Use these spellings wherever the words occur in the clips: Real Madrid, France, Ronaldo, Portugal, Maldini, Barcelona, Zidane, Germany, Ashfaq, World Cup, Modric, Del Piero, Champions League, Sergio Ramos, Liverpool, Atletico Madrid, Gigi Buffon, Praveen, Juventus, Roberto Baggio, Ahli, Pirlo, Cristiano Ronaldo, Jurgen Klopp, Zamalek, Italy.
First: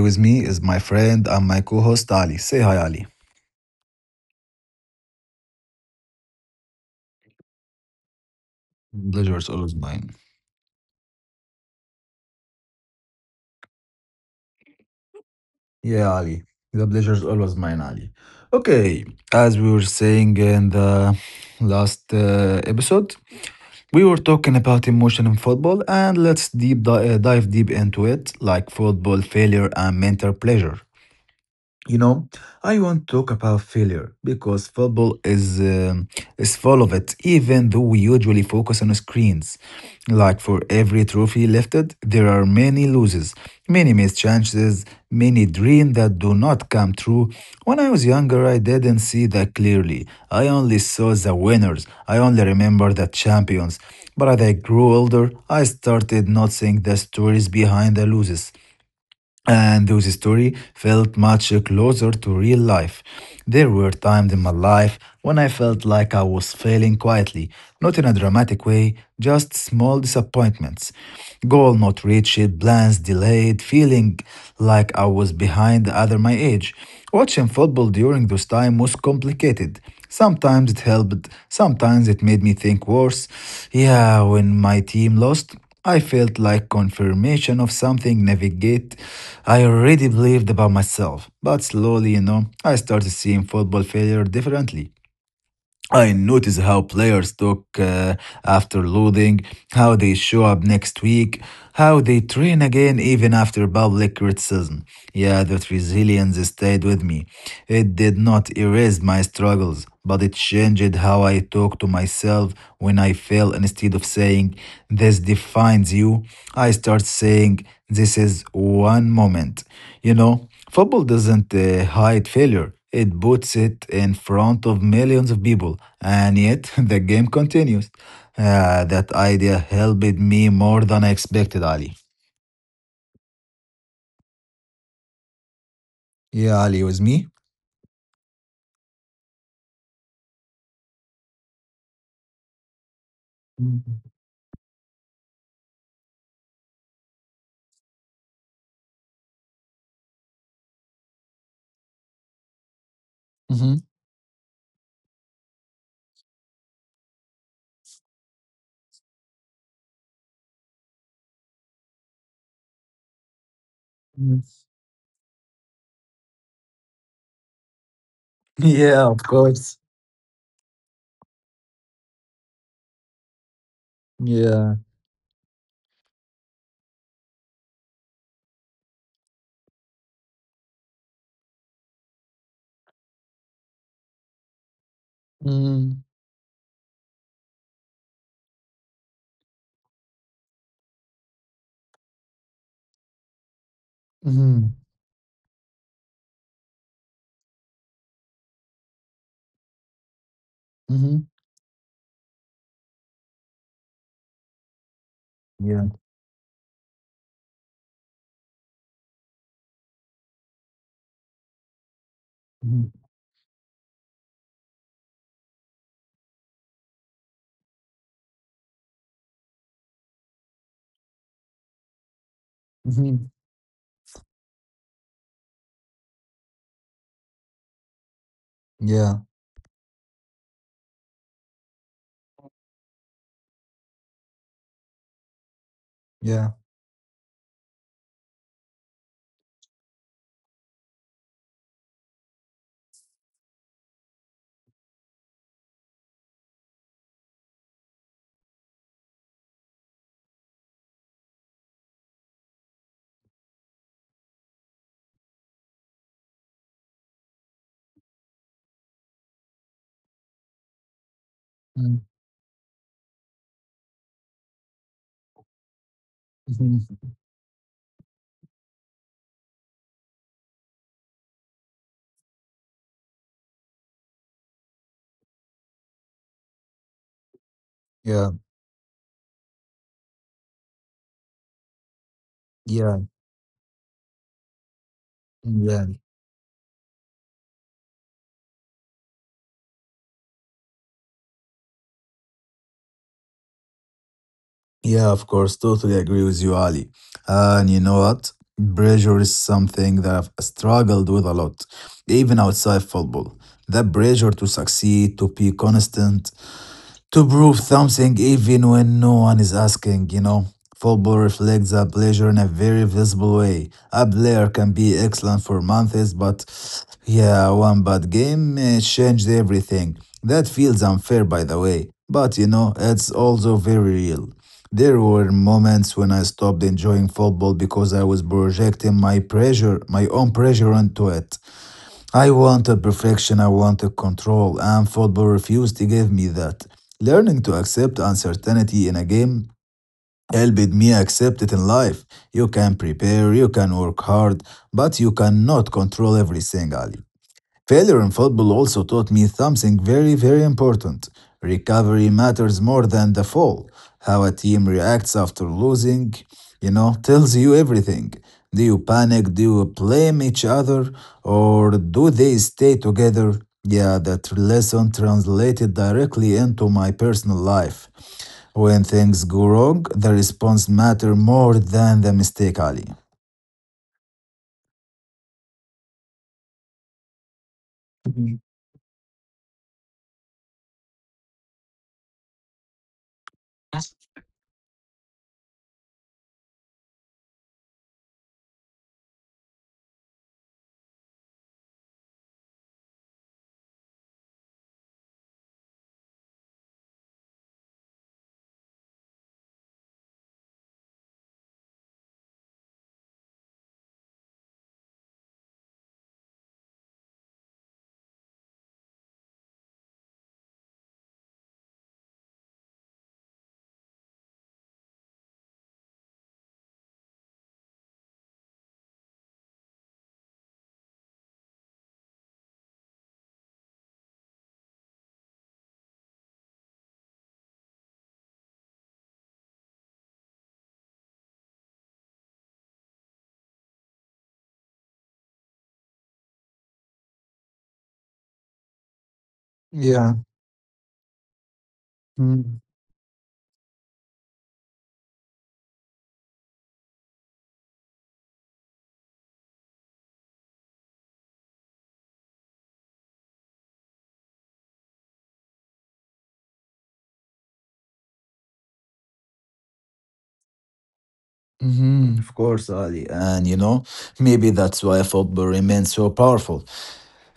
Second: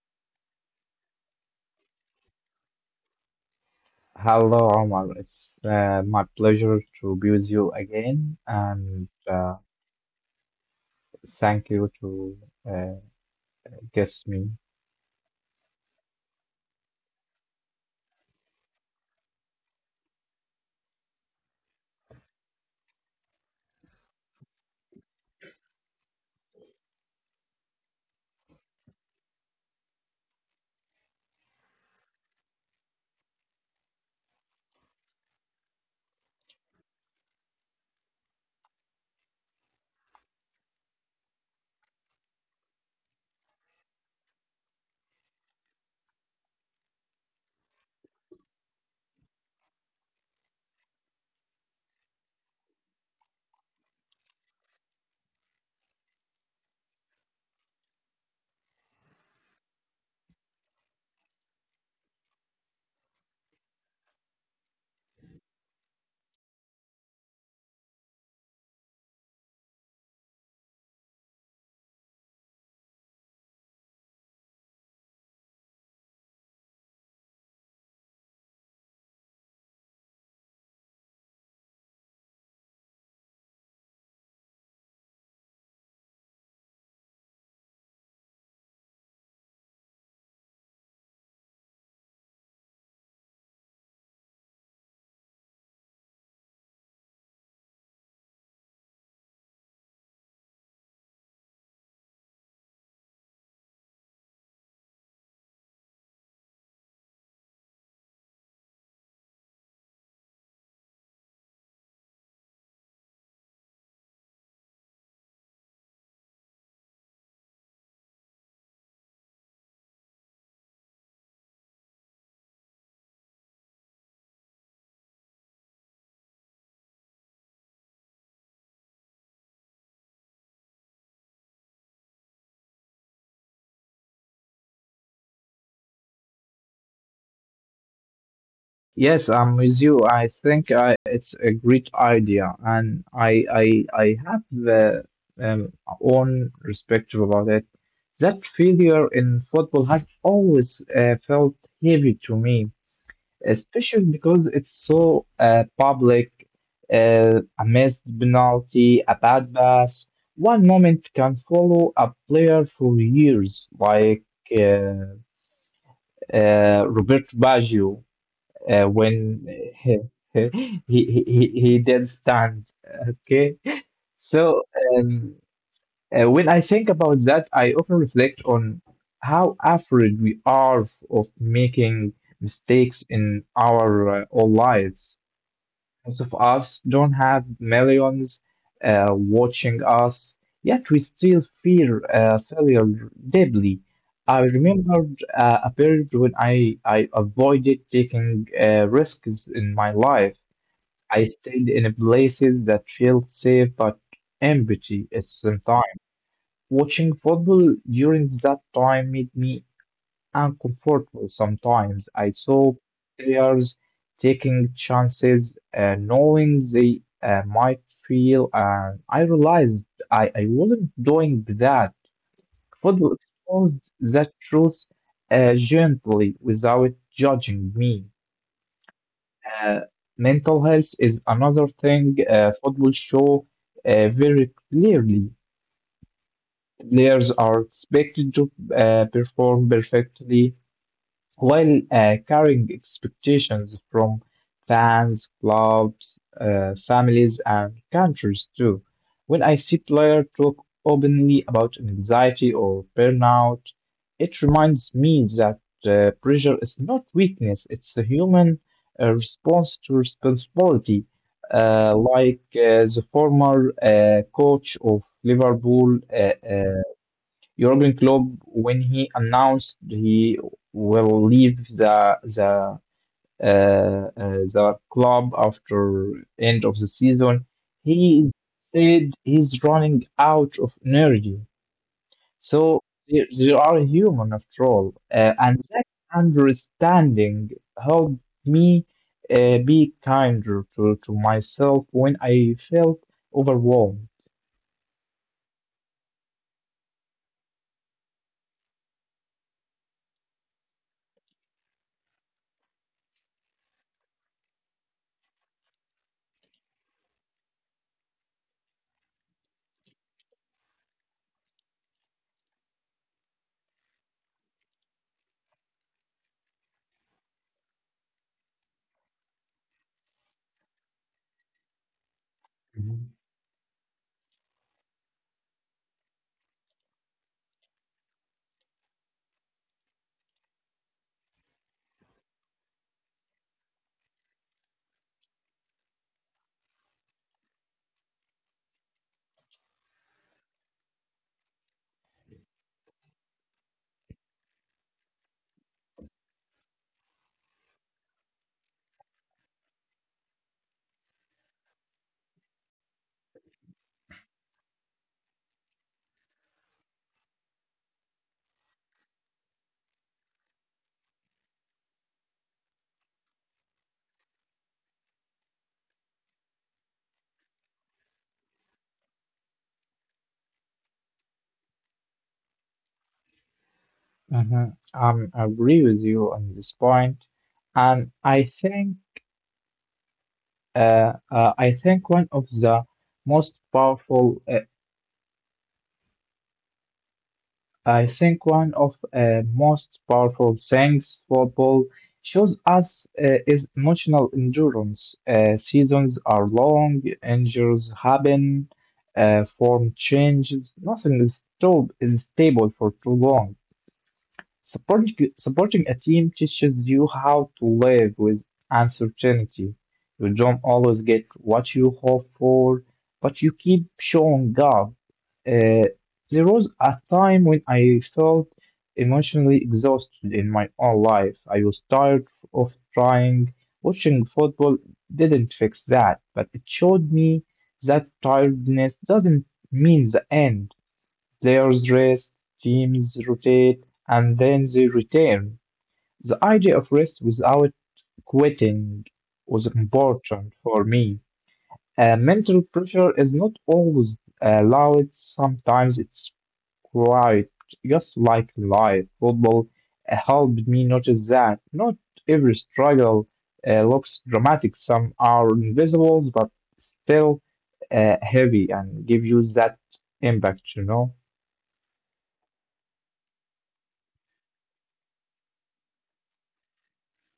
with me is my friend and my co host Ali. Say hi, Ali. Hello, Omar. It's my pleasure to be with you again, and Pleasure is always mine. thank you to uh, guest me. Yeah, Ali. The pleasure is always mine, Ali. Okay, as we were saying in the last episode, we were talking about emotion in football, and let's dive deep into it, like football failure and mental pleasure. You know, I want to talk about failure because football is full of it. Even though we usually focus on screens, like for every trophy lifted, there are many losses, many missed chances, many dreams that do not come true. When I was younger, I didn't see that clearly. I only saw the winners. I only remember the champions. But as I grew older, I started noticing the stories behind the losses and those stories felt much closer to real life. There were times in my life when I felt like I was failing quietly, not in a dramatic way, just small disappointments. Goal not reached, plans delayed, feeling like I was behind the other my age. Watching football during those time was complicated. Sometimes it helped, sometimes it made me think worse. Yeah, when my team lost, I felt like confirmation of something navigate I already believed about myself. But slowly, I started seeing football failure differently. I notice how players talk after loading, how they show up next week, how they train again even after public criticism. Yeah, that resilience stayed with me. It did not erase my struggles, but it changed how I talk to myself when I fail. Instead of saying, this defines you, I start saying, this is one moment. Football doesn't hide failure. It puts it in front of millions of people. And yet, the game continues. Ah, that idea helped me more than I expected, Ali. Yeah, Ali, with me? Yes, I'm with you. I think it's a great idea, and I have the um, own perspective about it. That failure in football has always felt heavy to me, Mm-hmm. especially because it's so public. A missed penalty, a bad pass, one moment can follow a player for years, like uh, Roberto Baggio Yeah, of when course. he, he did stand. Okay, so Yeah. um, when I think about that, I often reflect on how afraid we are of making mistakes in our all lives. Mm-hmm. Most of us don't have millions watching us, yet we still fear failure deeply. I Mm-hmm. remember a period when I avoided taking risks in my life. I stayed in places that felt safe but empty at the same Yeah. time. Watching football during that time made me uncomfortable sometimes. I saw players taking chances, knowing they might feel, and I realized I wasn't doing that. Football Mm-hmm. exposed that truth gently without judging me. Yeah. Uh, mental health is another thing football show very clearly. Yeah. Players are expected to perform perfectly while carrying expectations from fans, clubs, families, and countries too. When I see players talk openly about anxiety or burnout, it reminds me that pressure is not weakness, it's a human response to responsibility. Like the former coach of Liverpool, uh, Mm-hmm. Jurgen Klopp, when he announced he will leave the uh, uh, the club after end of the season, he Yeah. said he's running out of energy. So Yeah. They are human after all, and that Yeah. understanding helped me be kinder to myself when I felt overwhelmed. Yeah, of course. Totally agree with you, Ali. And you know what? Pressure is something that I've struggled with a lot, even outside football. That pressure to succeed, to be constant, to prove something even when no one is asking. Football reflects that pleasure in a very visible way. A player can be excellent for months, but yeah, one bad game changed everything. That feels unfair, by the way. But you know, it's also very real. There were moments when I stopped enjoying football because I was projecting my pressure, my own pressure onto it. I wanted perfection, I wanted control, and football refused to give me that. Learning to accept uncertainty in a game helped me accept it in life. You can prepare, you can work hard, but you cannot control everything, Ali. Failure in football also taught me something very, very important. Recovery matters more than the fall. How a team reacts after losing, tells you everything. Do you panic? Do you blame each other? Or do they stay together? Yeah, that lesson translated directly into my personal life. When things go wrong, the response matter more than the mistake, Ali. Mhm. I agree with you on this point, and Mhm. I think one of the most powerful I think one of most powerful things football shows us is emotional endurance. Seasons are long, injuries happen, form changes. Nothing is stable for too long. Supporting a team teaches you how to live with uncertainty. You don't always get what you hope for, but you keep showing up. Uh, there was a time when I felt emotionally exhausted in my own life. I was tired of trying. Watching football didn't fix that, but it showed me that tiredness doesn't mean the end. Players rest, teams rotate, and then they return. The idea of rest without quitting was Yeah. important for me. Mental Mm. pressure is not always loud, sometimes it's quiet, just like life. Football helped me notice that not every struggle looks dramatic, some are invisible but still heavy and give you that impact, you know? Mhm, of course, Ali. And you know, maybe that's why football remains so powerful.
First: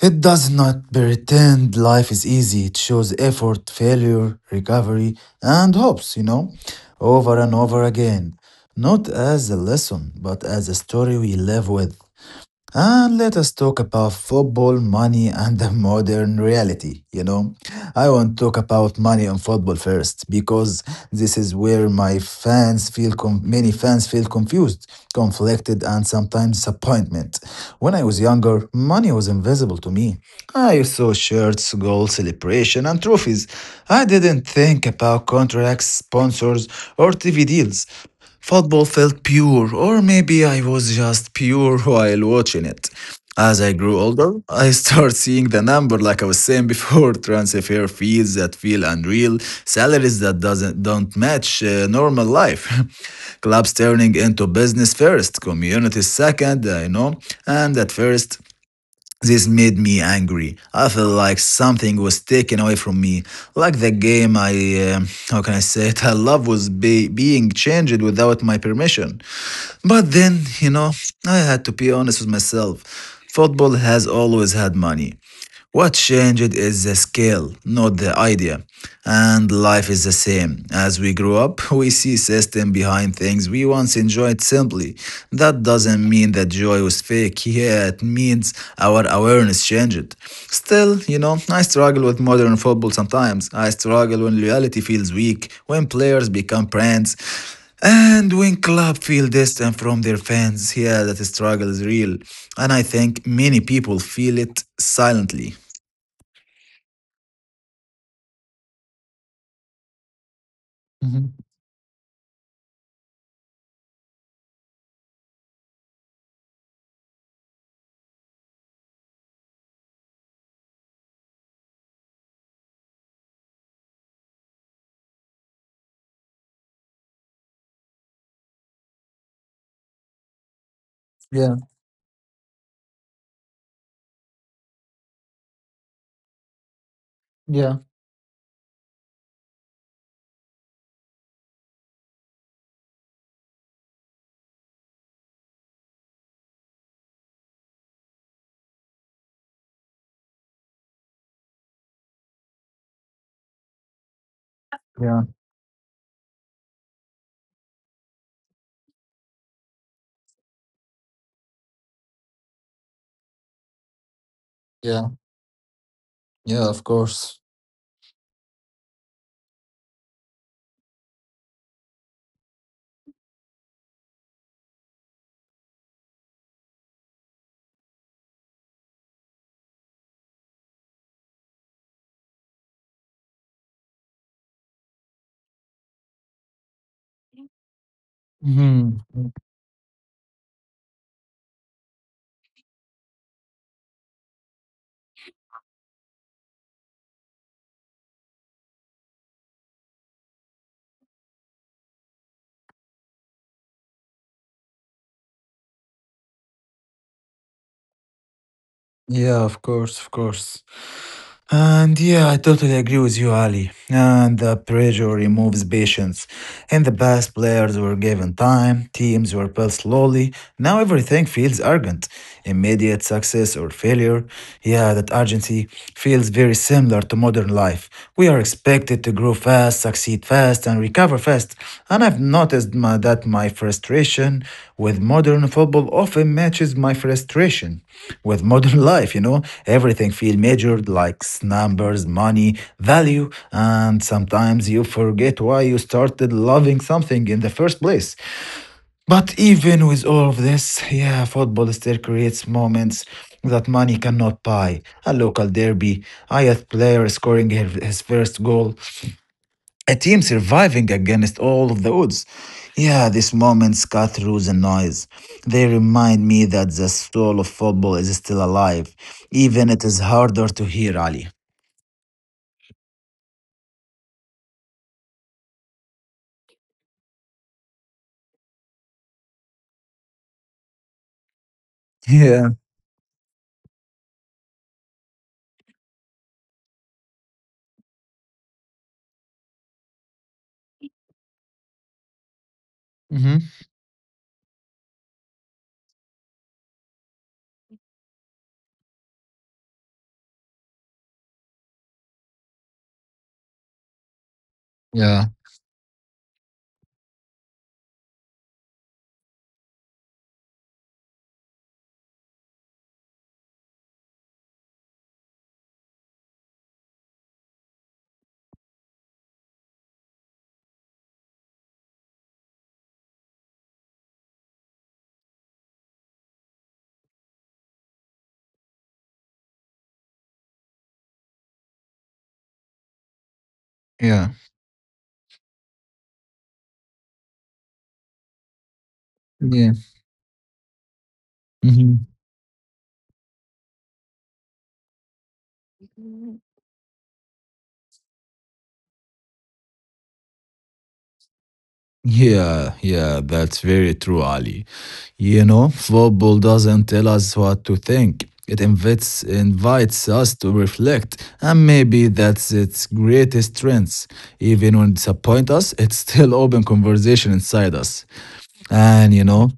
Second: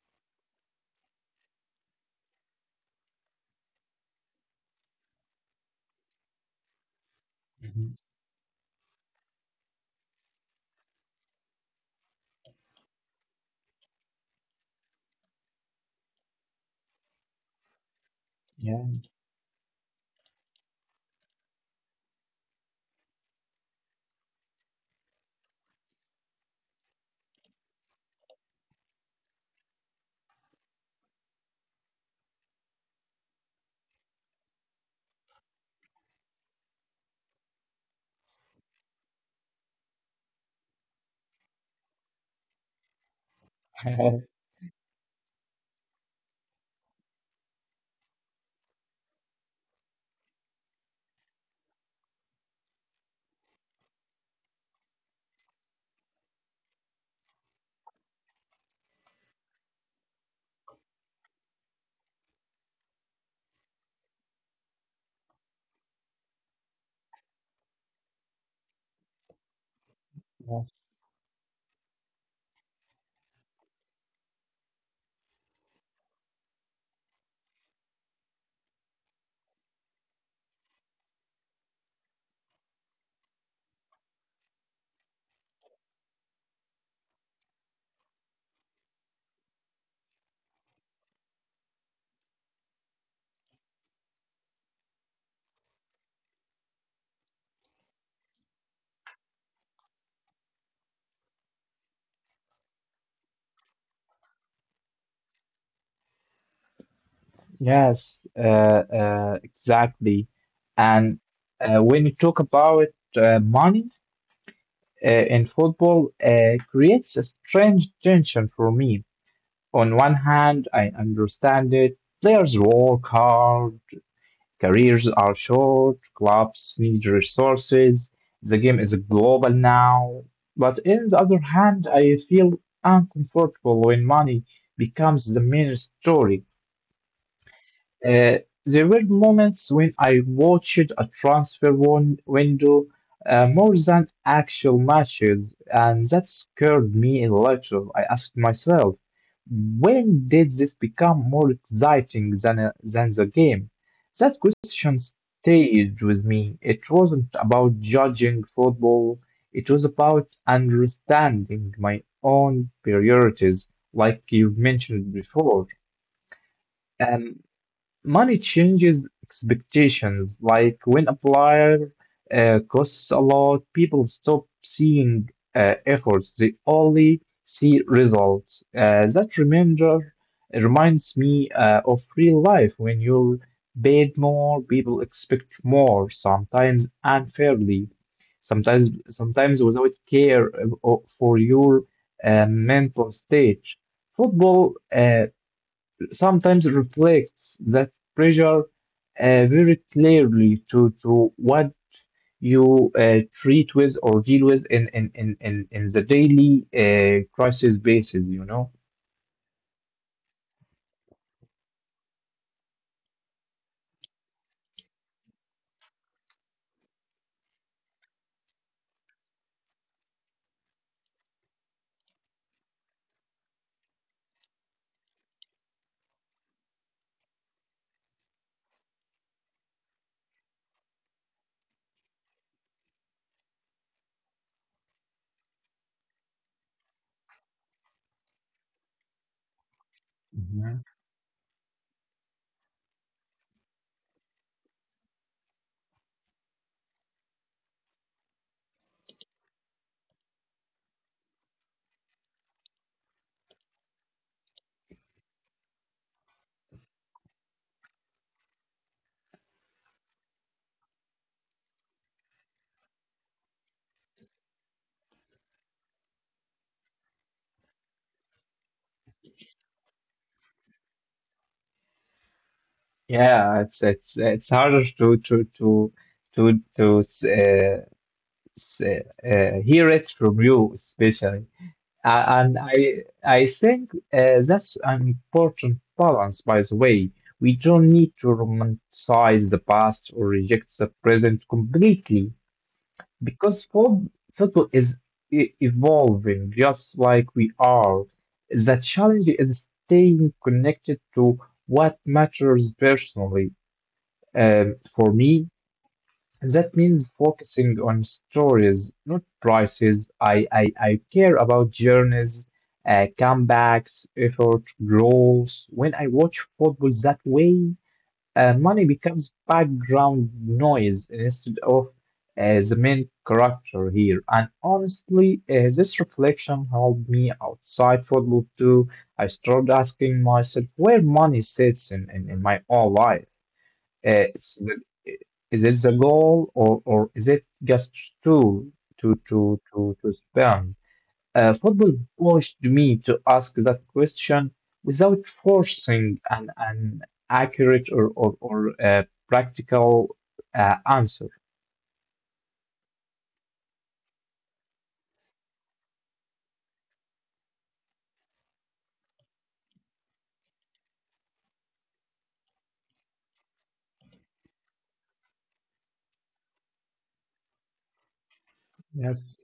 It does not pretend life is easy. It shows effort, failure, recovery, and hopes, over and over Mhm. again. Not as a lesson, but as a story we live with. And let us talk about football, money, and the modern reality. You know, I want to talk about money on football first because this is where my fans feel com- many fans feel confused, conflicted, and sometimes disappointment. When I was younger, money was invisible to me. I saw shirts, goals, celebration, and trophies. I didn't think about contracts, sponsors, or TV deals. Football felt pure, or maybe I was just pure while watching it. As I grew older, I start seeing the number like I was saying before, transfer fees that feel unreal, salaries that doesn't don't match normal life. Clubs turning into business first, communities second, I know, and at first this made me angry. I felt like something was taken away from me, like the game how can I say it, I love was being changed without my permission. But then, you Yes, know, I had to be honest with myself. Football has always had money. What changed is the scale, not the idea. And life is the same. As we grow up, we see system behind things we once enjoyed simply. That doesn't mean that joy was fake. Yeah, it means our awareness changed. Still, you know, I struggle with modern football sometimes. I struggle when loyalty feels weak, when players become brands. And when club feel distant from their fans, yeah, that struggle is real. And I think many people feel it silently. yes, uh, exactly. Hmm. And when you talk about money in football, creates a strange tension for me. On one hand, I understand it. Players work hard, careers are short, clubs need resources. The game is global now. But in the other Yeah, hand, I feel uncomfortable when money becomes the main story. yeah, Uh, there were moments when I watched a window more than actual matches, and that scared me a little. I asked myself, when did this become more exciting than, than the game? That question yeah, stayed with me. It wasn't about judging football, it was about understanding my own priorities, like you've yeah, mentioned before. yeah, of course. Um, Money changes expectations. Like when a flyer costs a lot, people stop seeing efforts. They only see results. That reminder reminds me of real life. When you're paid more, people expect more, sometimes unfairly, Mhm. sometimes without care for your mental state. Football sometimes reflects that pressure very clearly to what you treat with or deal with in the daily crisis basis, you know? Yeah, of course, of course. And yeah, I totally agree with you, Ali. And the pressure removes patience. In the past, players were given time, teams were built slowly. Now everything feels urgent. Immediate success or failure. Yeah, that urgency feels very similar to modern life. We are expected to grow fast, succeed fast, and recover fast. And I've that my frustration with modern football often matches my frustration with modern life, you know, everything feels measured Mhm. like numbers, money, value, and sometimes you forget why you started loving something in the first place. But even with all of this, yeah, football still creates moments that money cannot buy. A local derby, Ayat player scoring his first goal, a team surviving against all of the odds. Yeah, these moments cut through the noise. They remind me that the soul of football is still alive, even it is harder to hear, Ali. Yeah, it's harder to s- s- hear it from you, especially. Uh, Yeah. and I think that's an important balance, by the way. We don't need to romanticize the past or reject the present completely Hmm. because football is evolving just like we are. The challenge is staying connected to what matters personally. For Yeah. me, that means focusing on stories, not prices. I care about journeys, comebacks, effort, goals. When I watch football that way, money becomes background noise instead of the main character here. And honestly, this reflection helped me outside football too. I started asking myself where money sits in my own life. Yeah. Uh, it's the- is it the goal or is it just to Yeah. To spend? Football Hmm. pushed me to ask that question without forcing an accurate or practical answer. Yeah, yeah, that's very true, Ali. You know, football doesn't tell us what to think. It invites us to reflect, and maybe that's its greatest strength. Even when it disappoints us, it's still open conversation inside us. And you know, Yes.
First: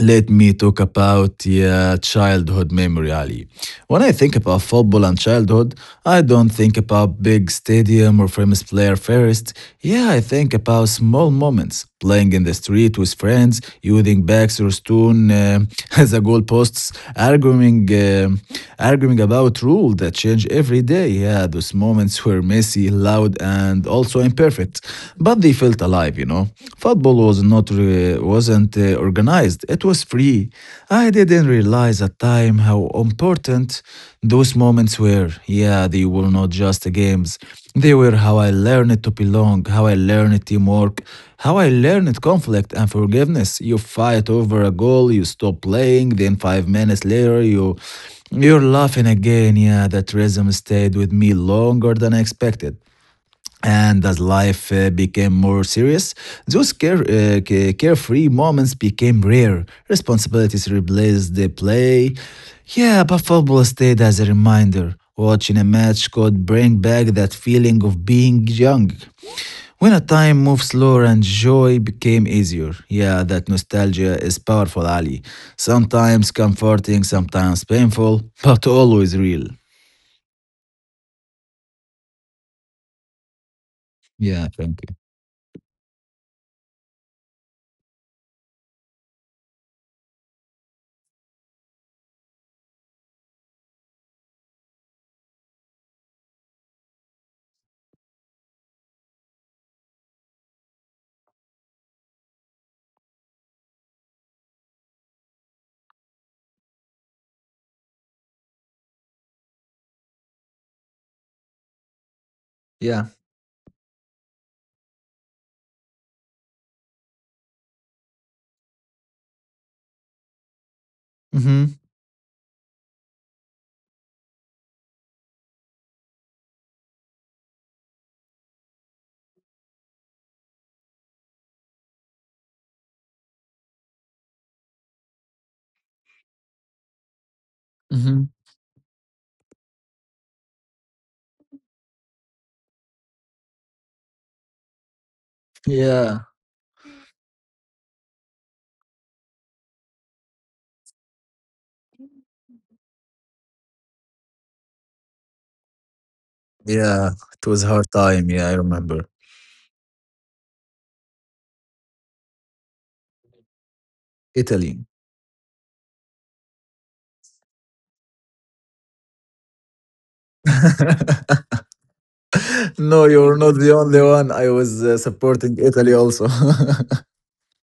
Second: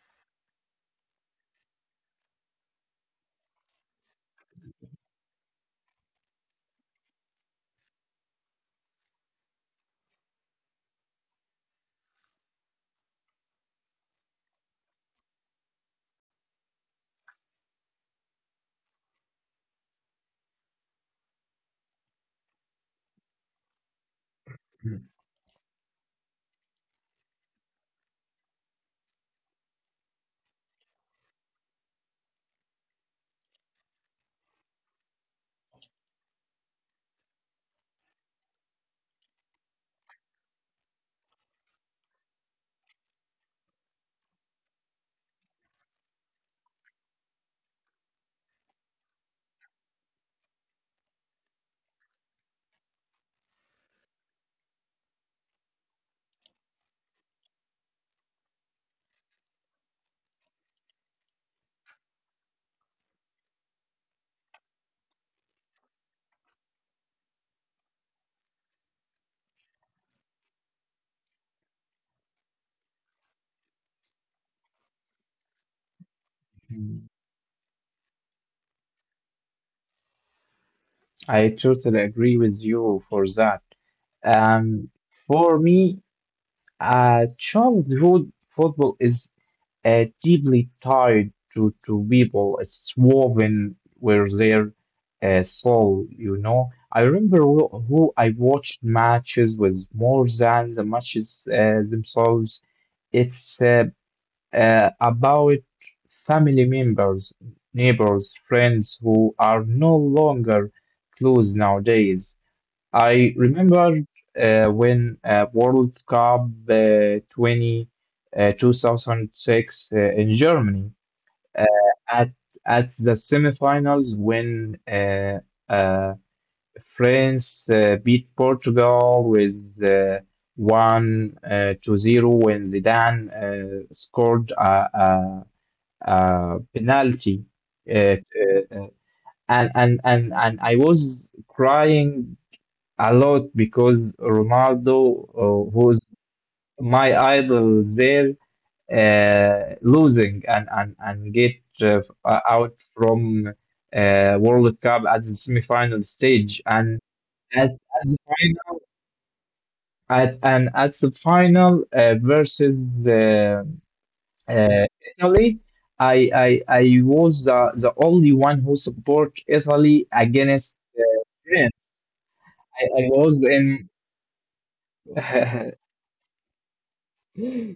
let me talk about yeah, childhood memory, Ali. When I think about football and childhood, I don't think about big stadium or famous player first. Yeah, I think about small moments, playing in the street with friends, using bags or stone as a goalposts, arguing about rules that change every day. Yeah, those moments were messy, loud, and also imperfect, but they felt alive. You know, football was not re- wasn't organized. It was free. I didn't realize at time how important those moments were. Yeah, they were not just games. They were how I learned to belong, how I learned teamwork, how I learned conflict and forgiveness. You fight over a goal, you stop playing, then 5 minutes later you're laughing again. Yeah, that rhythm stayed with me longer than I expected. And as life became more serious, carefree moments became rare. Responsibilities replaced the play. Yeah, but football stayed as a reminder. Watching a match could bring back that feeling of being young. When a time moved slower and joy became easier. Yeah, that nostalgia is powerful, Ali. Sometimes Mhm. comforting, sometimes painful, but always real. I totally agree with you for that. Yeah, thank Um, you. for me, childhood football is deeply tied to people. It's woven with their soul, you know. I remember who I watched matches with more than the matches themselves. It's about family members, neighbors, friends who are no longer close nowadays. Yeah. I remember when World Cup 2006 in Germany uh, Mm-hmm. at at the semifinals when uh, France beat Portugal with one to zero when Zidane scored a penalty. Uh, Mm-hmm. uh, uh, and I was crying a lot because Ronaldo, who's Yeah. my idol there, losing and get uh, out from World Cup at the semi-final stage and Yeah, it was a hard at the time. Yeah, I final remember. At the final versus Italy. uh, Italy. I was the only one who support Italy against France. I No, you're was not the in only one. I was supporting Italy also.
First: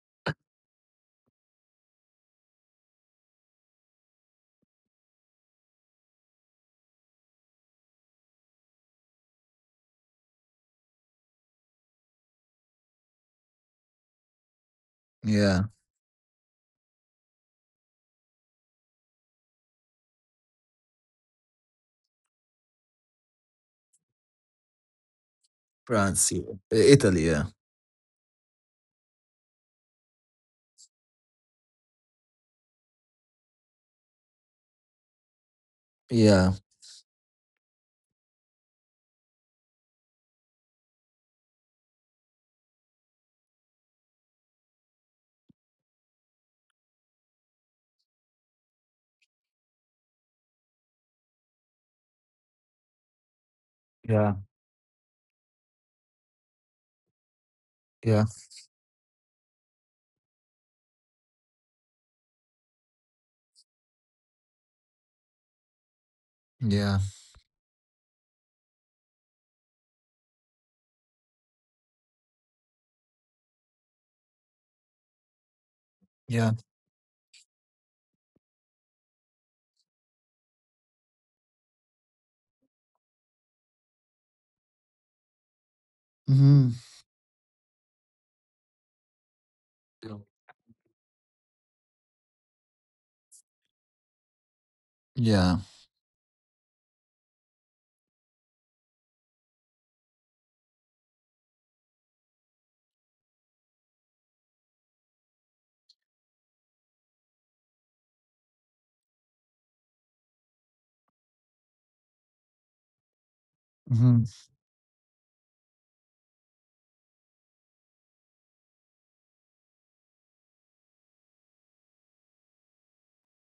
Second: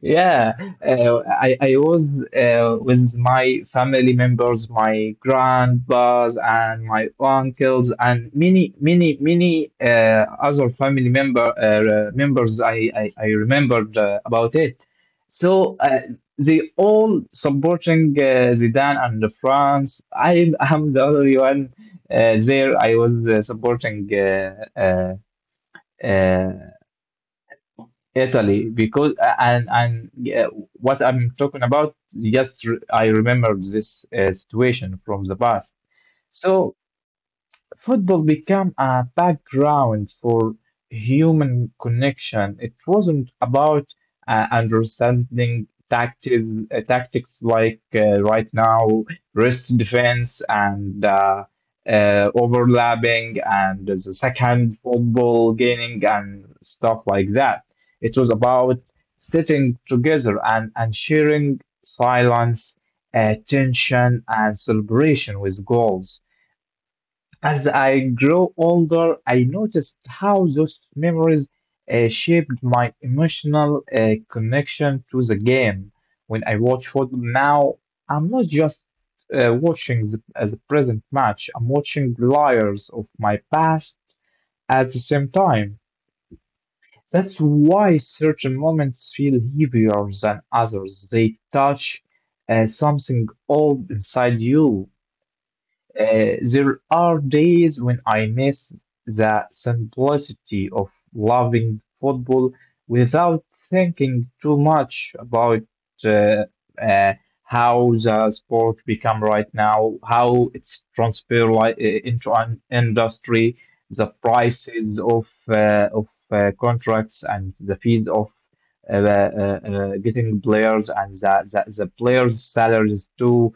Yeah, I was with my family members, my grandpas and my uncles and many other family members. I remembered about it. Yeah, So they all supporting Zidane and the France. I am the only one there. I was supporting France, yeah. uh, Italy, yeah. Italy because and yeah, what I'm talking about just I remember this situation from the past. Yeah, So football became a background for human connection. It wasn't about understanding tactics, tactics like right now, wrist defense and overlapping and the yeah, second football gaining and stuff like that. It was yeah, about sitting together and sharing silence, tension, and celebration with goals. yeah, As I grow older, I noticed how those memories shaped my emotional connection to the game. When I yeah. watch football now, I'm not just watching as a present match, I'm watching layers of my past at the same time. Hmm. That's why certain moments feel heavier than others. They touch something old inside you. Yeah. There are days when I miss the simplicity of loving football without thinking too much about uh, uh, how the sport become right now, how it's transferred like, into an industry, the Hmm. prices of contracts and the fees of getting players and the players' salaries too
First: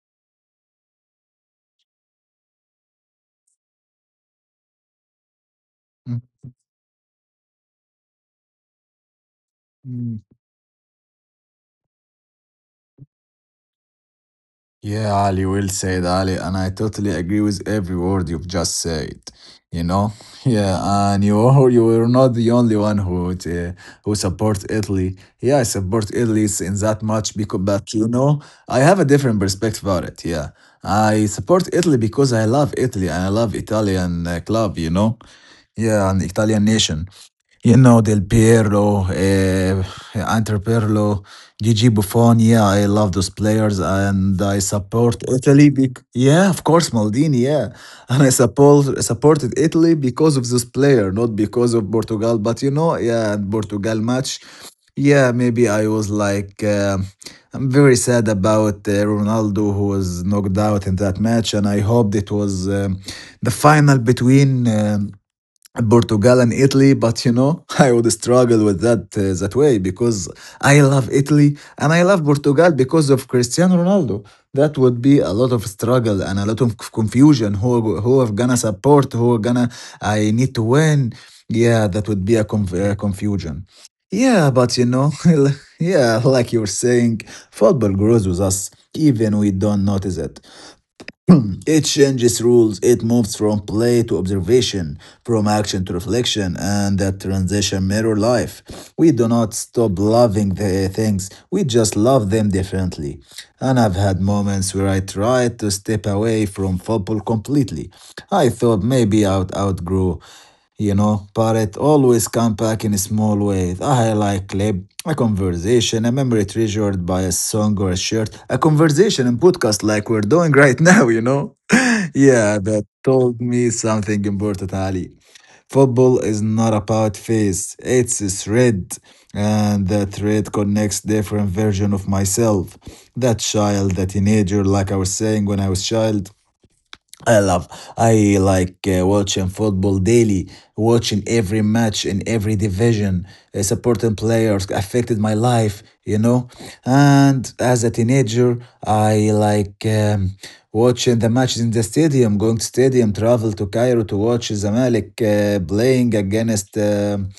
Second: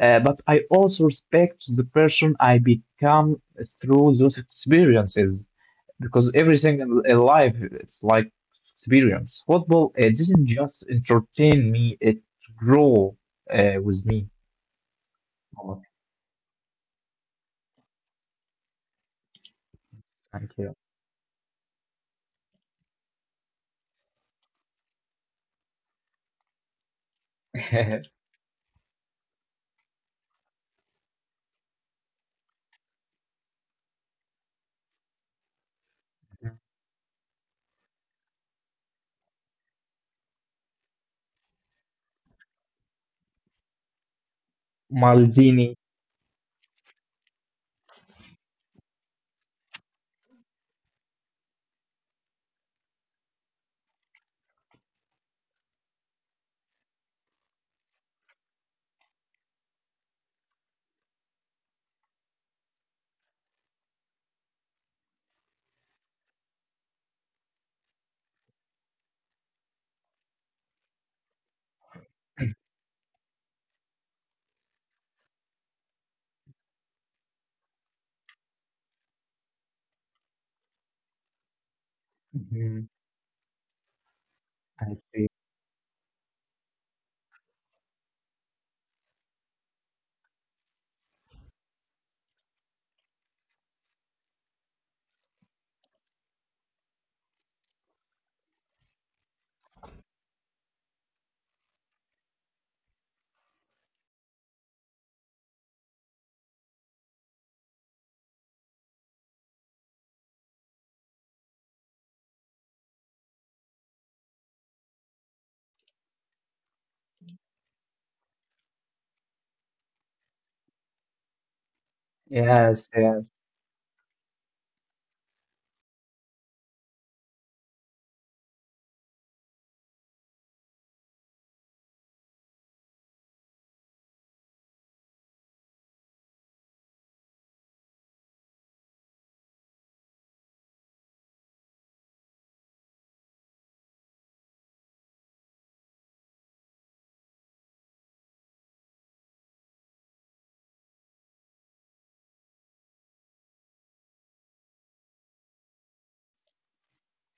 uh, but I also respect the person I become through those experiences because everything in life it's like experience. Football it didn't just entertain me; it grew with me. Yeah, Ali, well Oh, said, Ali, and I totally agree with every word you've just said. You know, thank you. yeah, and you are not the only one who supports Italy. Yeah, I support Italy in that much because, but you know, I have a different perspective about it. Yeah, I support Italy because I love Italy and I love Italian club. You know, yeah, and Italian nation. You know, Del Piero, Inter Pirlo, Gigi Buffon. Yeah, I love those players and I support Maldini, Italy. Yeah, of course, Maldini. Yeah. And I support supported Italy because of this player, not because of Portugal. But you know, yeah, and Portugal match. Yeah, maybe I was I'm very sad about Ronaldo who was knocked out in that match. And I hoped it was the final between Portugal and Italy, but you know, I would struggle with that way because I love Italy and I love Portugal because of Cristiano Ronaldo. That would be a lot of struggle and a lot of confusion. Who are gonna support? Who are gonna? I need to win. Yeah, that would be a, hmm confusion. Yeah, but you I know, see. yeah, like you're saying, football grows with us, even we don't notice it. It changes rules, it moves from play to observation, from action to reflection, and that transition mirror life. We do not stop loving the things, we just love them differently. And I've had moments where I tried to step away from football completely. I thought maybe I'd outgrow you know, but it always comes back in a small way. A highlight clip, a conversation, a memory treasured by a song or a shirt, a conversation and podcast like we're doing right now, you know? Yeah, that Yes, yes, told me something important, Ali. Football is not about face, it's a thread. And that thread connects different version of myself. That child, that teenager, like I was saying when I was child, I love. I like watching football daily, watching every match in every division, supporting players affected my life, you know. And as a teenager, I like watching the matches in the stadium, going to stadium, travel to Cairo to watch Zamalek playing against um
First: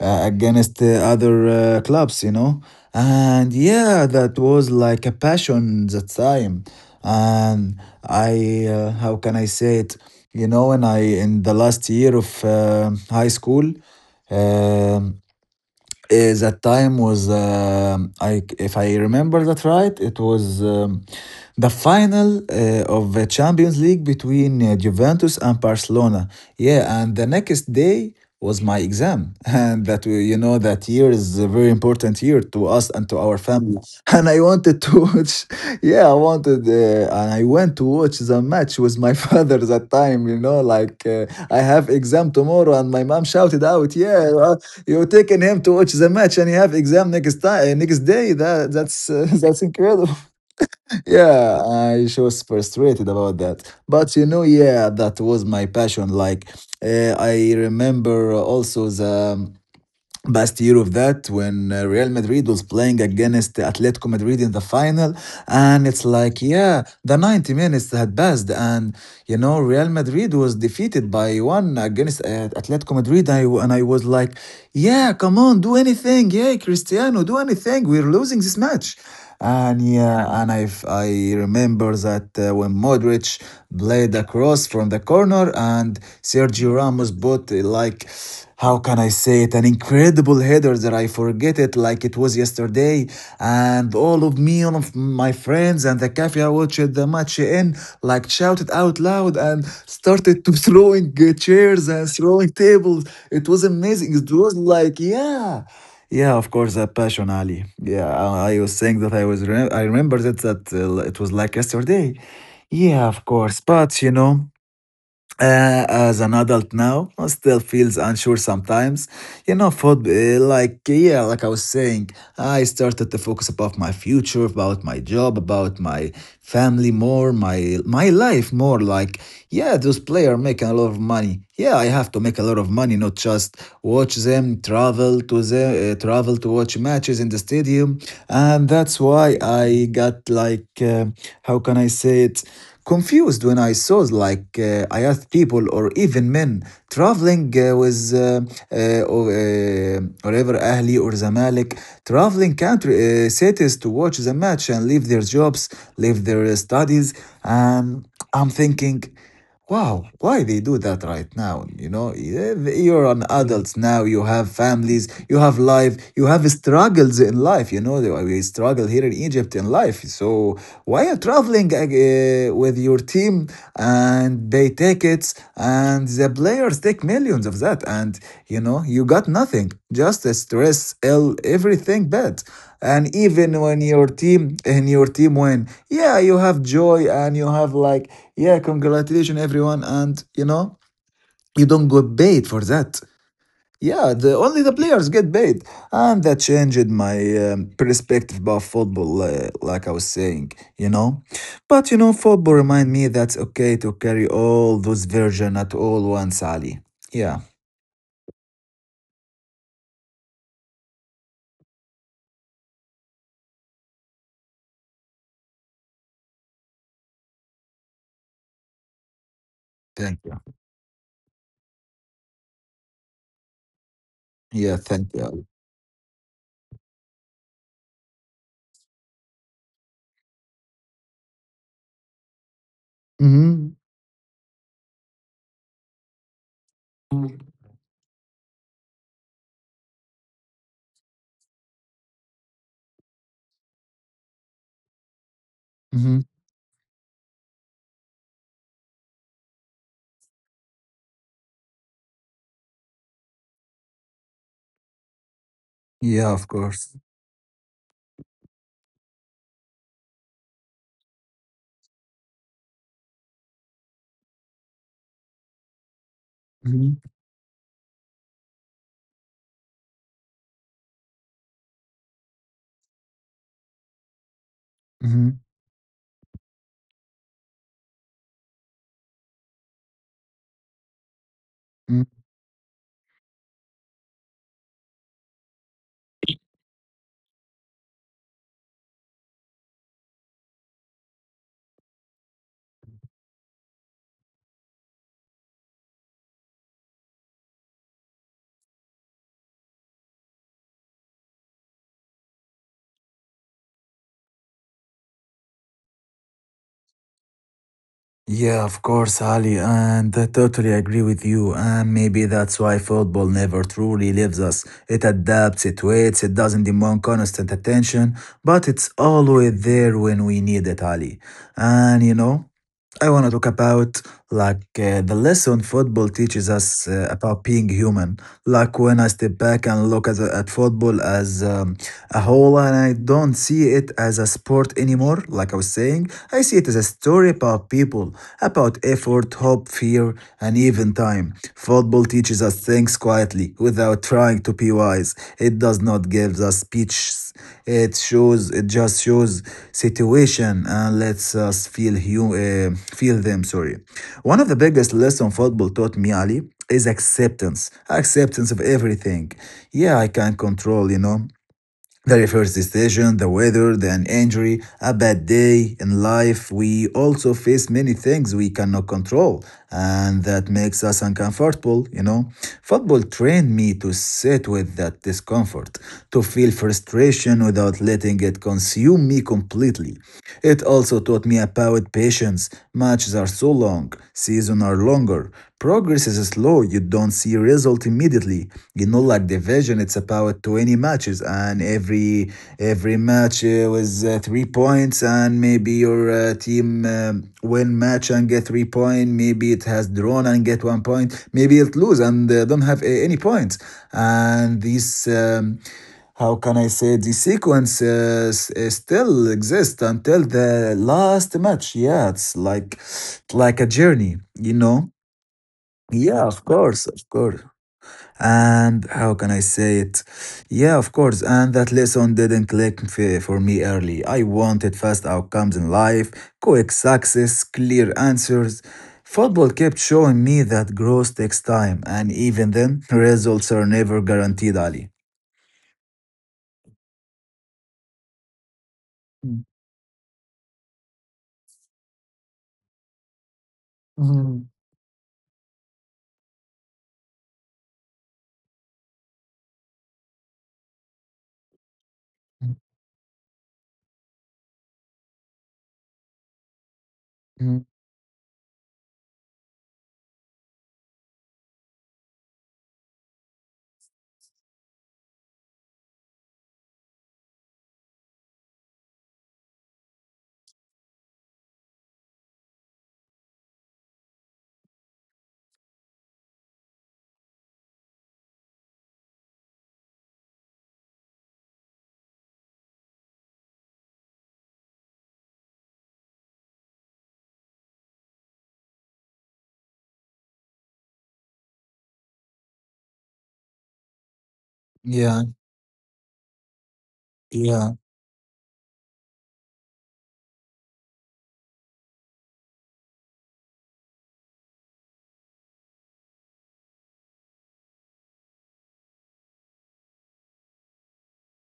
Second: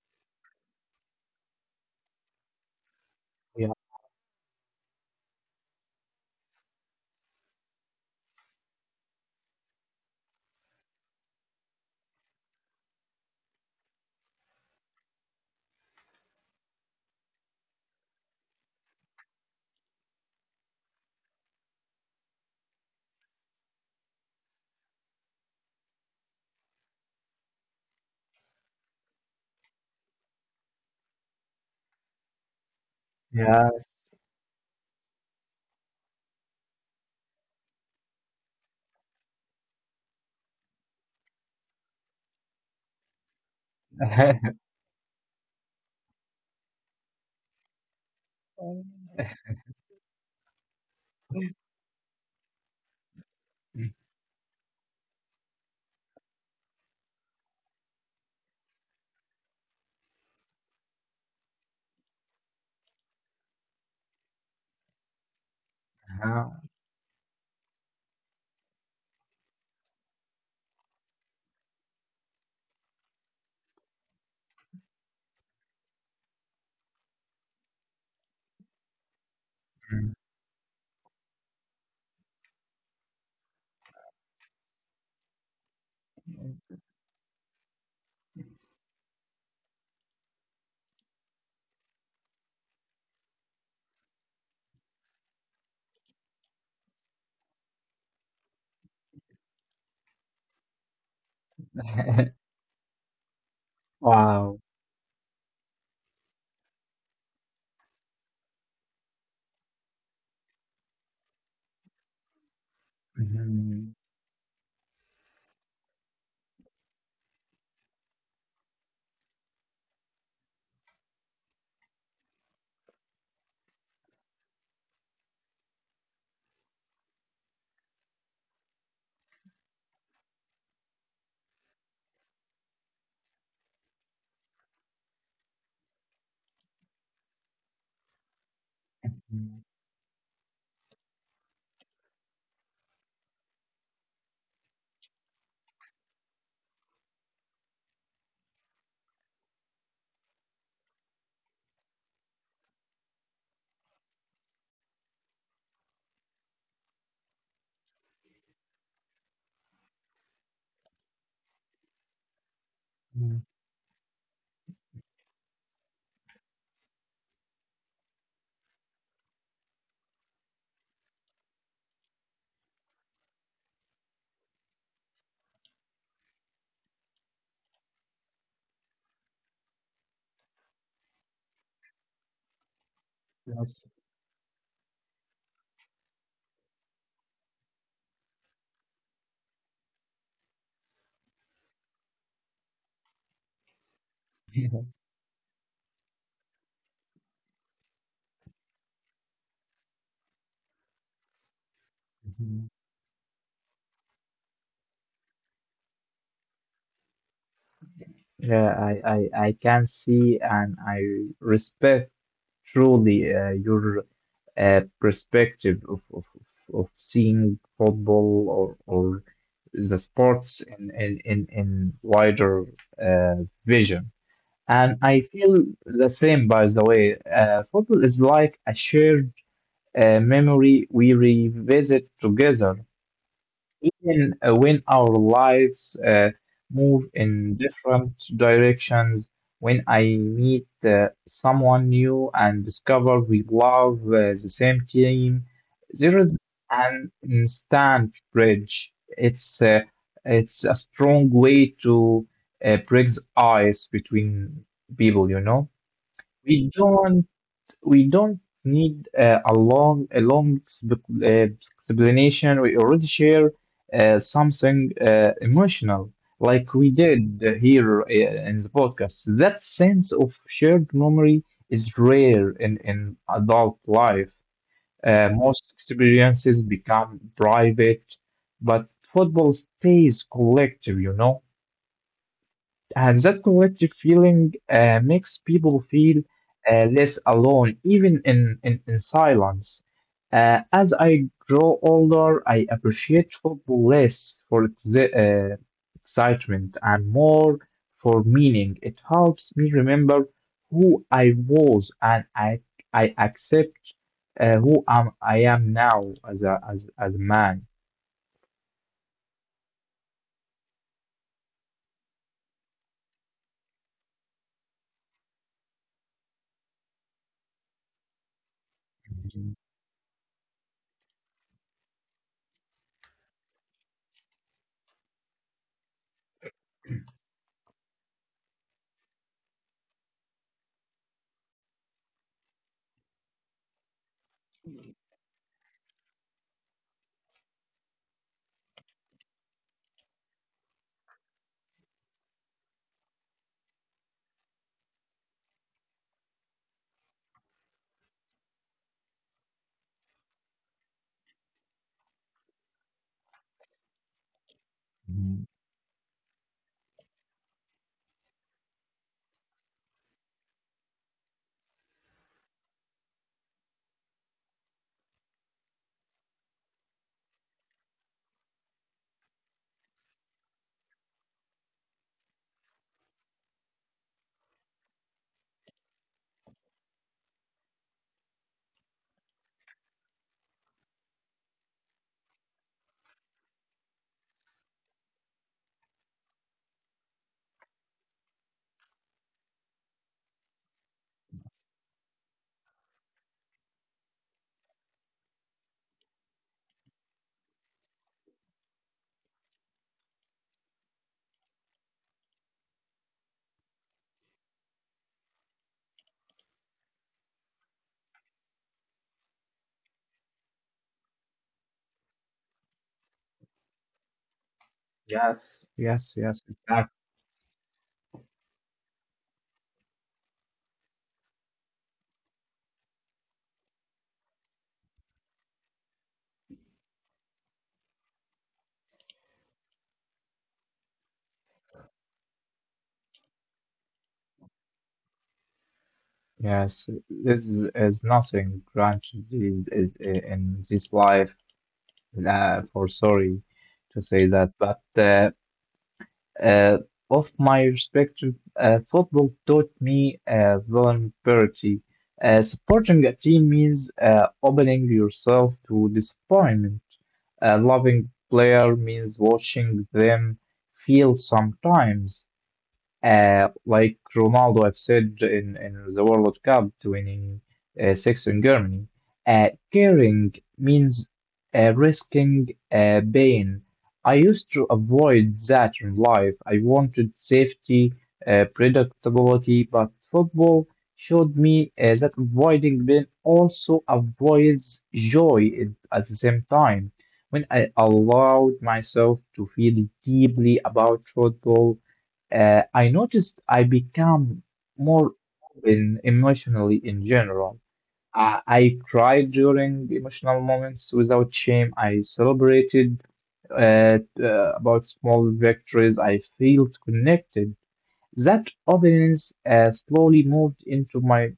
uh, against other clubs, you know. And yeah, yeah, that was like a passion that time and I how can I say it? You know, and I in the last year of high school, um, is that time was I if I remember that right, it was the final of the Champions League between Juventus and Barcelona. Yeah, and the next day was my exam, and you know that year is a very important year to us and to our family yes. and I wanted to watch. Yeah, I wanted and I went to watch the match with my father that time, you know, like I have exam tomorrow and my mom shouted out, yeah, uh, you're taking him to watch the match and you have exam next day. That that's That's incredible. Yeah, I she was frustrated about that, but you know, yeah, that was my passion, like I remember also the best year of that when Real Madrid was playing against Atletico Madrid in the final, and it's like, Uh-huh. yeah, the 90 minutes had passed, and you know, Real Madrid was defeated by one against Atletico Madrid. And I was like, yeah, come on, do anything, yeah, Cristiano, do anything. We're losing this match. And yeah, and I remember that when Modric played across from the corner and Sergio Ramos put like, how can I say it, an incredible header that I forget it like it was yesterday. And all of me, all of my friends and the cafe I watched the match in, like, shouted out loud and started to throwing chairs and throwing tables. It was amazing. It was Wow. like, yeah, yeah, of course, that passion, Ali. Yeah, I was saying that I was. I remember that it was like yesterday. Yeah, of course, Mhm. but you know, as an adult now, I still feels unsure sometimes. You know, food, like, yeah, like I was saying, I started to focus about my future, about my job, about my family more, my life more. Like, yeah, those players making a lot of money. Yeah, I have to make a lot of money, not just watch them, travel to watch matches in the stadium, and that's why I got like how can I say it, confused when I saw like I asked people or even men traveling whatever Ahli or Zamalek traveling country cities to watch the match and leave their jobs, leave their studies, and I'm thinking, wow, why they do that right now? You know, eh, you're an Mhm. adult now. You have families. You have life. You have struggles in life. You know, we struggle here in Egypt in life. So why are you traveling with your team and they take it and the players take millions of that, and you know, you got nothing, just the stress, ill, everything bad. And even when Yes. Your team win, yeah, you have joy and you have like, yeah, congratulations everyone, and you know, you don't get paid for that. Yeah, the players get paid, and that changed my perspective about football. Like I was saying, you know, but you know, football remind me that's okay to carry all those version at all once, Ali. Yeah, Yeah, I can see and I respect truly your perspective of seeing football or the thank you. sports in wider uh, vision. Yeah, And thank I you, Ali. feel the same, by the way. Football is like a shared memory we revisit together. Mm-hmm. Even when our lives move in different directions, when I meet someone new and discover we love the same team, there Mm-hmm. is an instant bridge. It's a strong way to break the ice between people, you know. Yeah, of We course. don't we don't need a long explanation. We already share something emotional, like we Mm-hmm. did here in the podcast. That sense of shared memory is rare in adult life. Mm-hmm. Most experiences become private, but football stays collective, you know. And that collective feeling makes people feel less alone, even in silence. As I grow older, I appreciate football less for its excitement and more for meaning. It helps me remember who I was and I accept who I am now as as a man. Yeah, of course, Ali, and I totally agree with you. And maybe that's why football never truly leaves us. It adapts, it waits, it doesn't demand constant attention, but it's Mhm, always there when we need it, Ali. And you know, I want to talk about like the lesson football teaches us about being human. Like when I step back and look at football as a whole, and I don't see it as a sport anymore. Like I was saying, I see it as a story about people, about effort, hope, fear, and even time. Football teaches us things quietly without trying to be wise. It does not give us speeches. It shows. It just shows situation and lets us feel them. Sorry. One of the biggest lessons mhm. football taught me, Ali, is acceptance. Acceptance of everything. Yeah, I can control. You know. The refers decision, the weather, the an injury, a bad day in life. We also face many things we cannot control, and that makes us uncomfortable, you know. Football trained me to sit with that discomfort, to feel frustration without letting it consume me completely. It also taught me about patience. Matches are so long, seasons are longer. Progress is slow. You don't see result immediately. You know, like division, it's about 20 matches, and every match was 3 points, and maybe your team win match and get 3 points. Maybe it has drawn and get 1 point. Maybe it lose and don't any points. And this. How can I say, the sequence still exists until the last match. Yeah, it's like a journey, you know. Yes, yes, Yeah, of course, exactly. of course. And how can I say it? Yeah, of course. And that lesson didn't for me early. I wanted fast outcomes in life, quick success, clear answers. Football kept showing me that growth takes time, and even then, results are never guaranteed, Ali. Yes, this is nothing granted Hmm. In this life, for sorry to say Hmm. that, but uh, of my perspective, football taught me vulnerability. Supporting a team means opening yourself to disappointment. A loving player means watching them feel sometimes. Like Ronaldo have said in the World Cup 26 in Germany, caring means risking pain. I used to avoid that in life. I wanted safety, predictability, but football showed me that avoiding pain also avoids joy at the same time. When I allowed myself to feel deeply about football, I noticed I become more Yeah, open emotionally in general. yeah, I cried during emotional moments without shame. I celebrated uh, uh, about small victories. I felt connected. That openness slowly moved into my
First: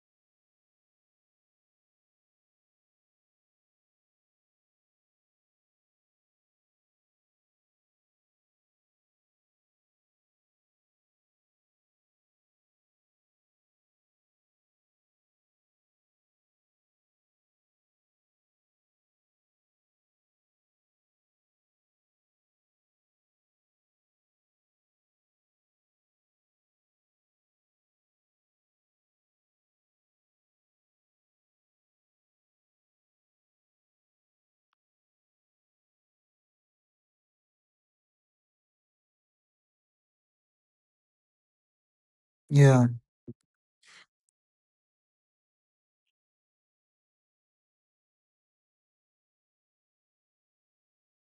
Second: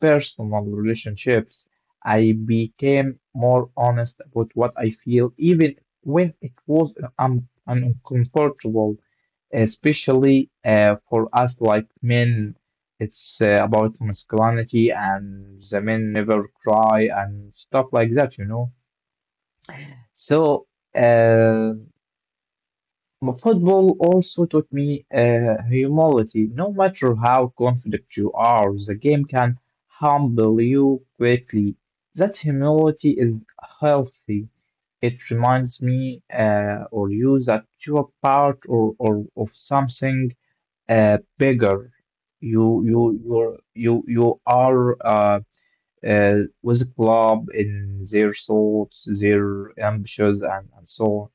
personal relationships. I became more honest about what I feel, even when it was uncomfortable, especially for us like men. It's about masculinity, and the men never cry and stuff like that, you know. So, uh, Football also taught me humility. No matter how confident you are, the game can humble you quickly. That humility is healthy. It reminds me or you that you are part or of something bigger. You yeah, you you're, you are with a club in their thoughts, their ambitions, and so on.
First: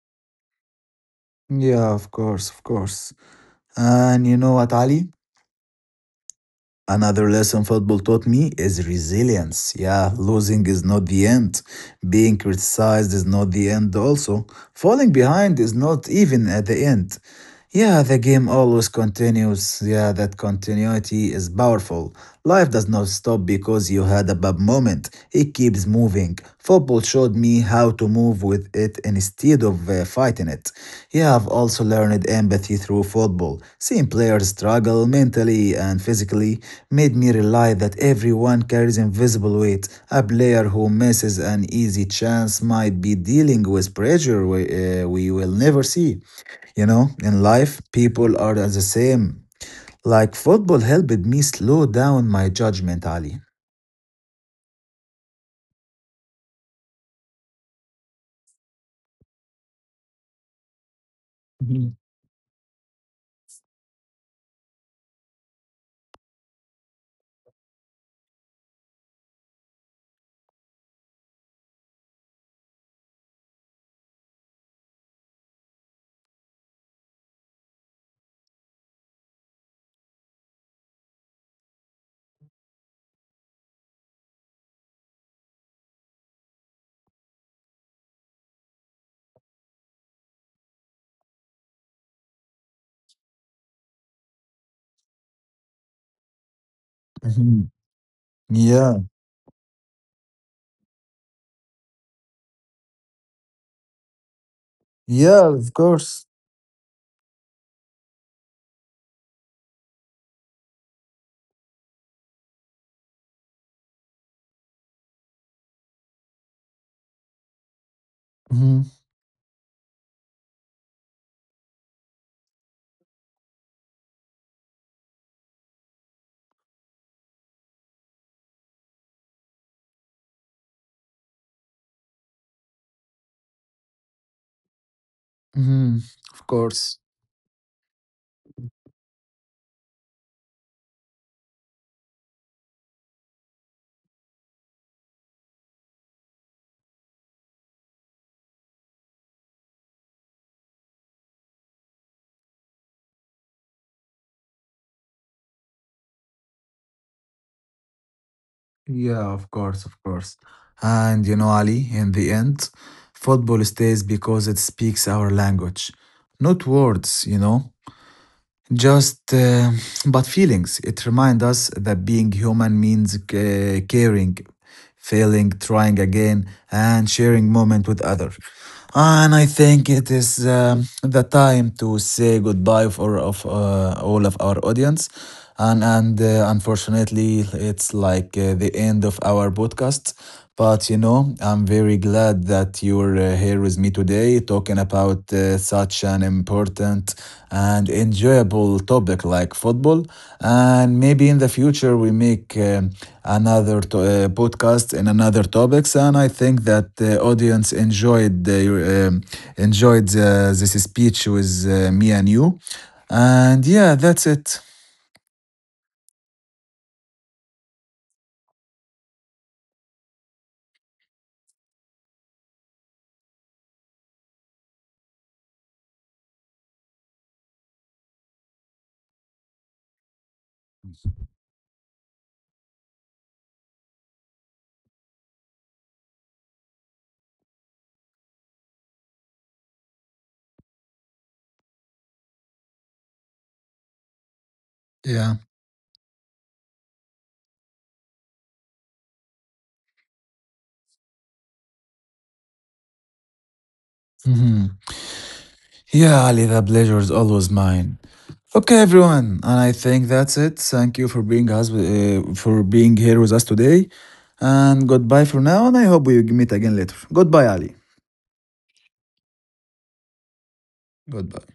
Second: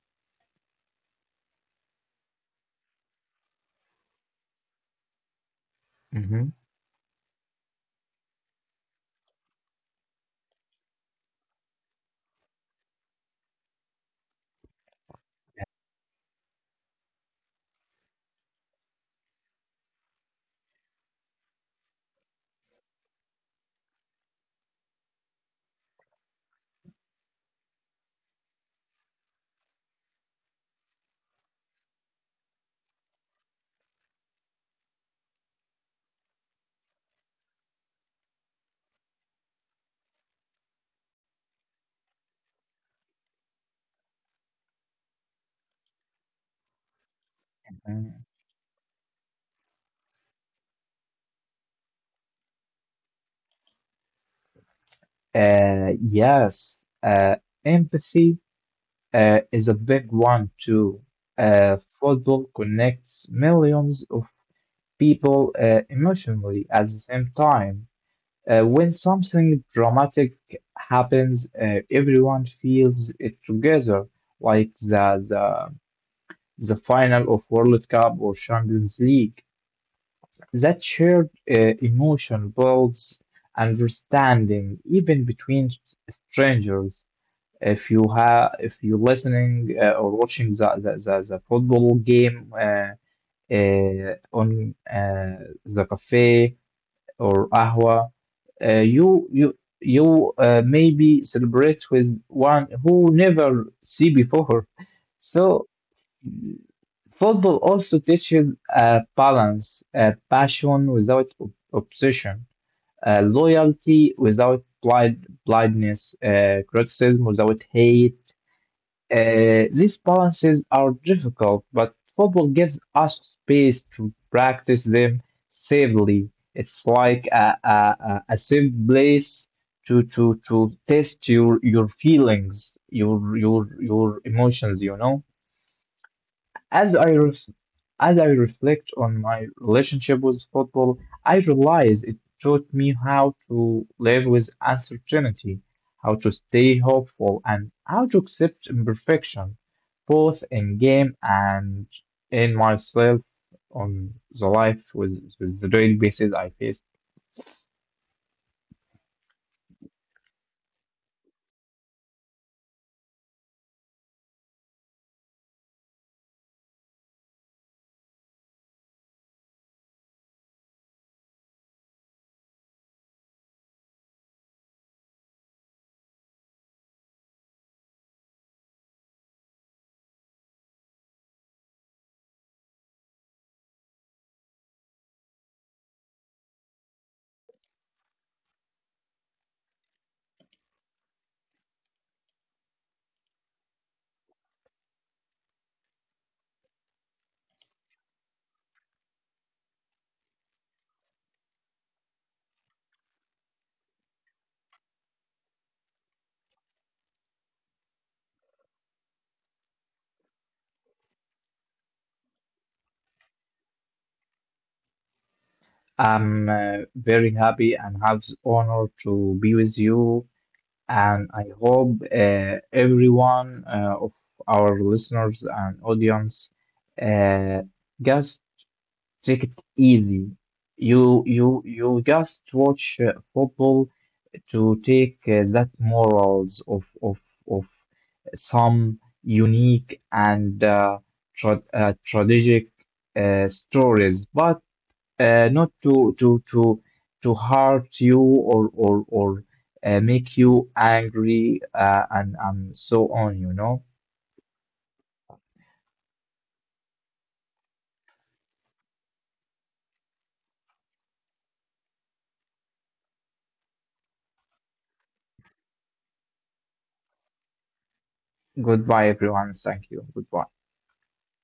yeah, of course, of course. And you know what, Ali? Mhm. Another lesson football taught me is resilience. Yeah, losing is not the end. Being criticized is not the end, also. Falling behind is not even at the end. Yeah, the game always continues. Yeah, that continuity is powerful. Life does not stop because you had a bad moment, it keeps moving. Football showed me how to move with it instead of fighting it. Yeah, I've also learned empathy through football, seeing players struggle mentally and physically made me realize that everyone carries invisible weight. A player who misses an easy chance might be dealing with pressure we will never see. You know, in life, people are the same. Like football helped me slow down my judgment, Ali. Yes, empathy is a big one too. Mhm. Football connects millions of people emotionally at the same time. When something dramatic happens, everyone feels it together, like the final of World Cup or Champions League. That shared emotion builds understanding even between strangers. If you have, if you're listening or watching the football game on the cafe or Mhm. ahwa, Yeah, you maybe celebrate with one who never see before. yeah, So of course. football also teaches balance, passion without obsession, loyalty without blindness, criticism without hate, Mhm. These balances are difficult, but football gives us space to practice them safely. It's like a safe place to test your feelings, your emotions, you know? Mhm. Of As course. I ref- as I reflect on my relationship with football, I realize it taught me how to live with uncertainty, how to stay hopeful, and how to accept imperfection, both in game and in myself on the life with the daily basis I face. Yeah, of course, of course. And you know, Ali, in the end, football stays because it speaks our language, not words, you know. Just, but feelings. It reminds us that being human means caring, failing, trying again, and sharing moment with others. And I think it is the time to say goodbye for of all of our audience. And unfortunately, it's like the end of our podcast. But you know, I'm very glad that you're here with me today, talking about such an important and enjoyable topic like football. And maybe in the future we make another podcast in another topics. And I think that the audience enjoyed um, this speech with me and you. And yeah, that's it. I'm very happy and have the honor to be with you, and I hope everyone of our listeners and audience uh, just take it easy. You just watch football to take that morals of some unique and tragic stories, but Yeah. Not to hurt you or make you angry and so on, you know. Mhm. Yeah, Ali, the pleasure is always mine. Okay, everyone, and I think that's it. Thank you for being here with us today, and goodbye for now. And I hope we meet again later. Goodbye, Ali. Goodbye, everyone. Thank you. Goodbye. Goodbye.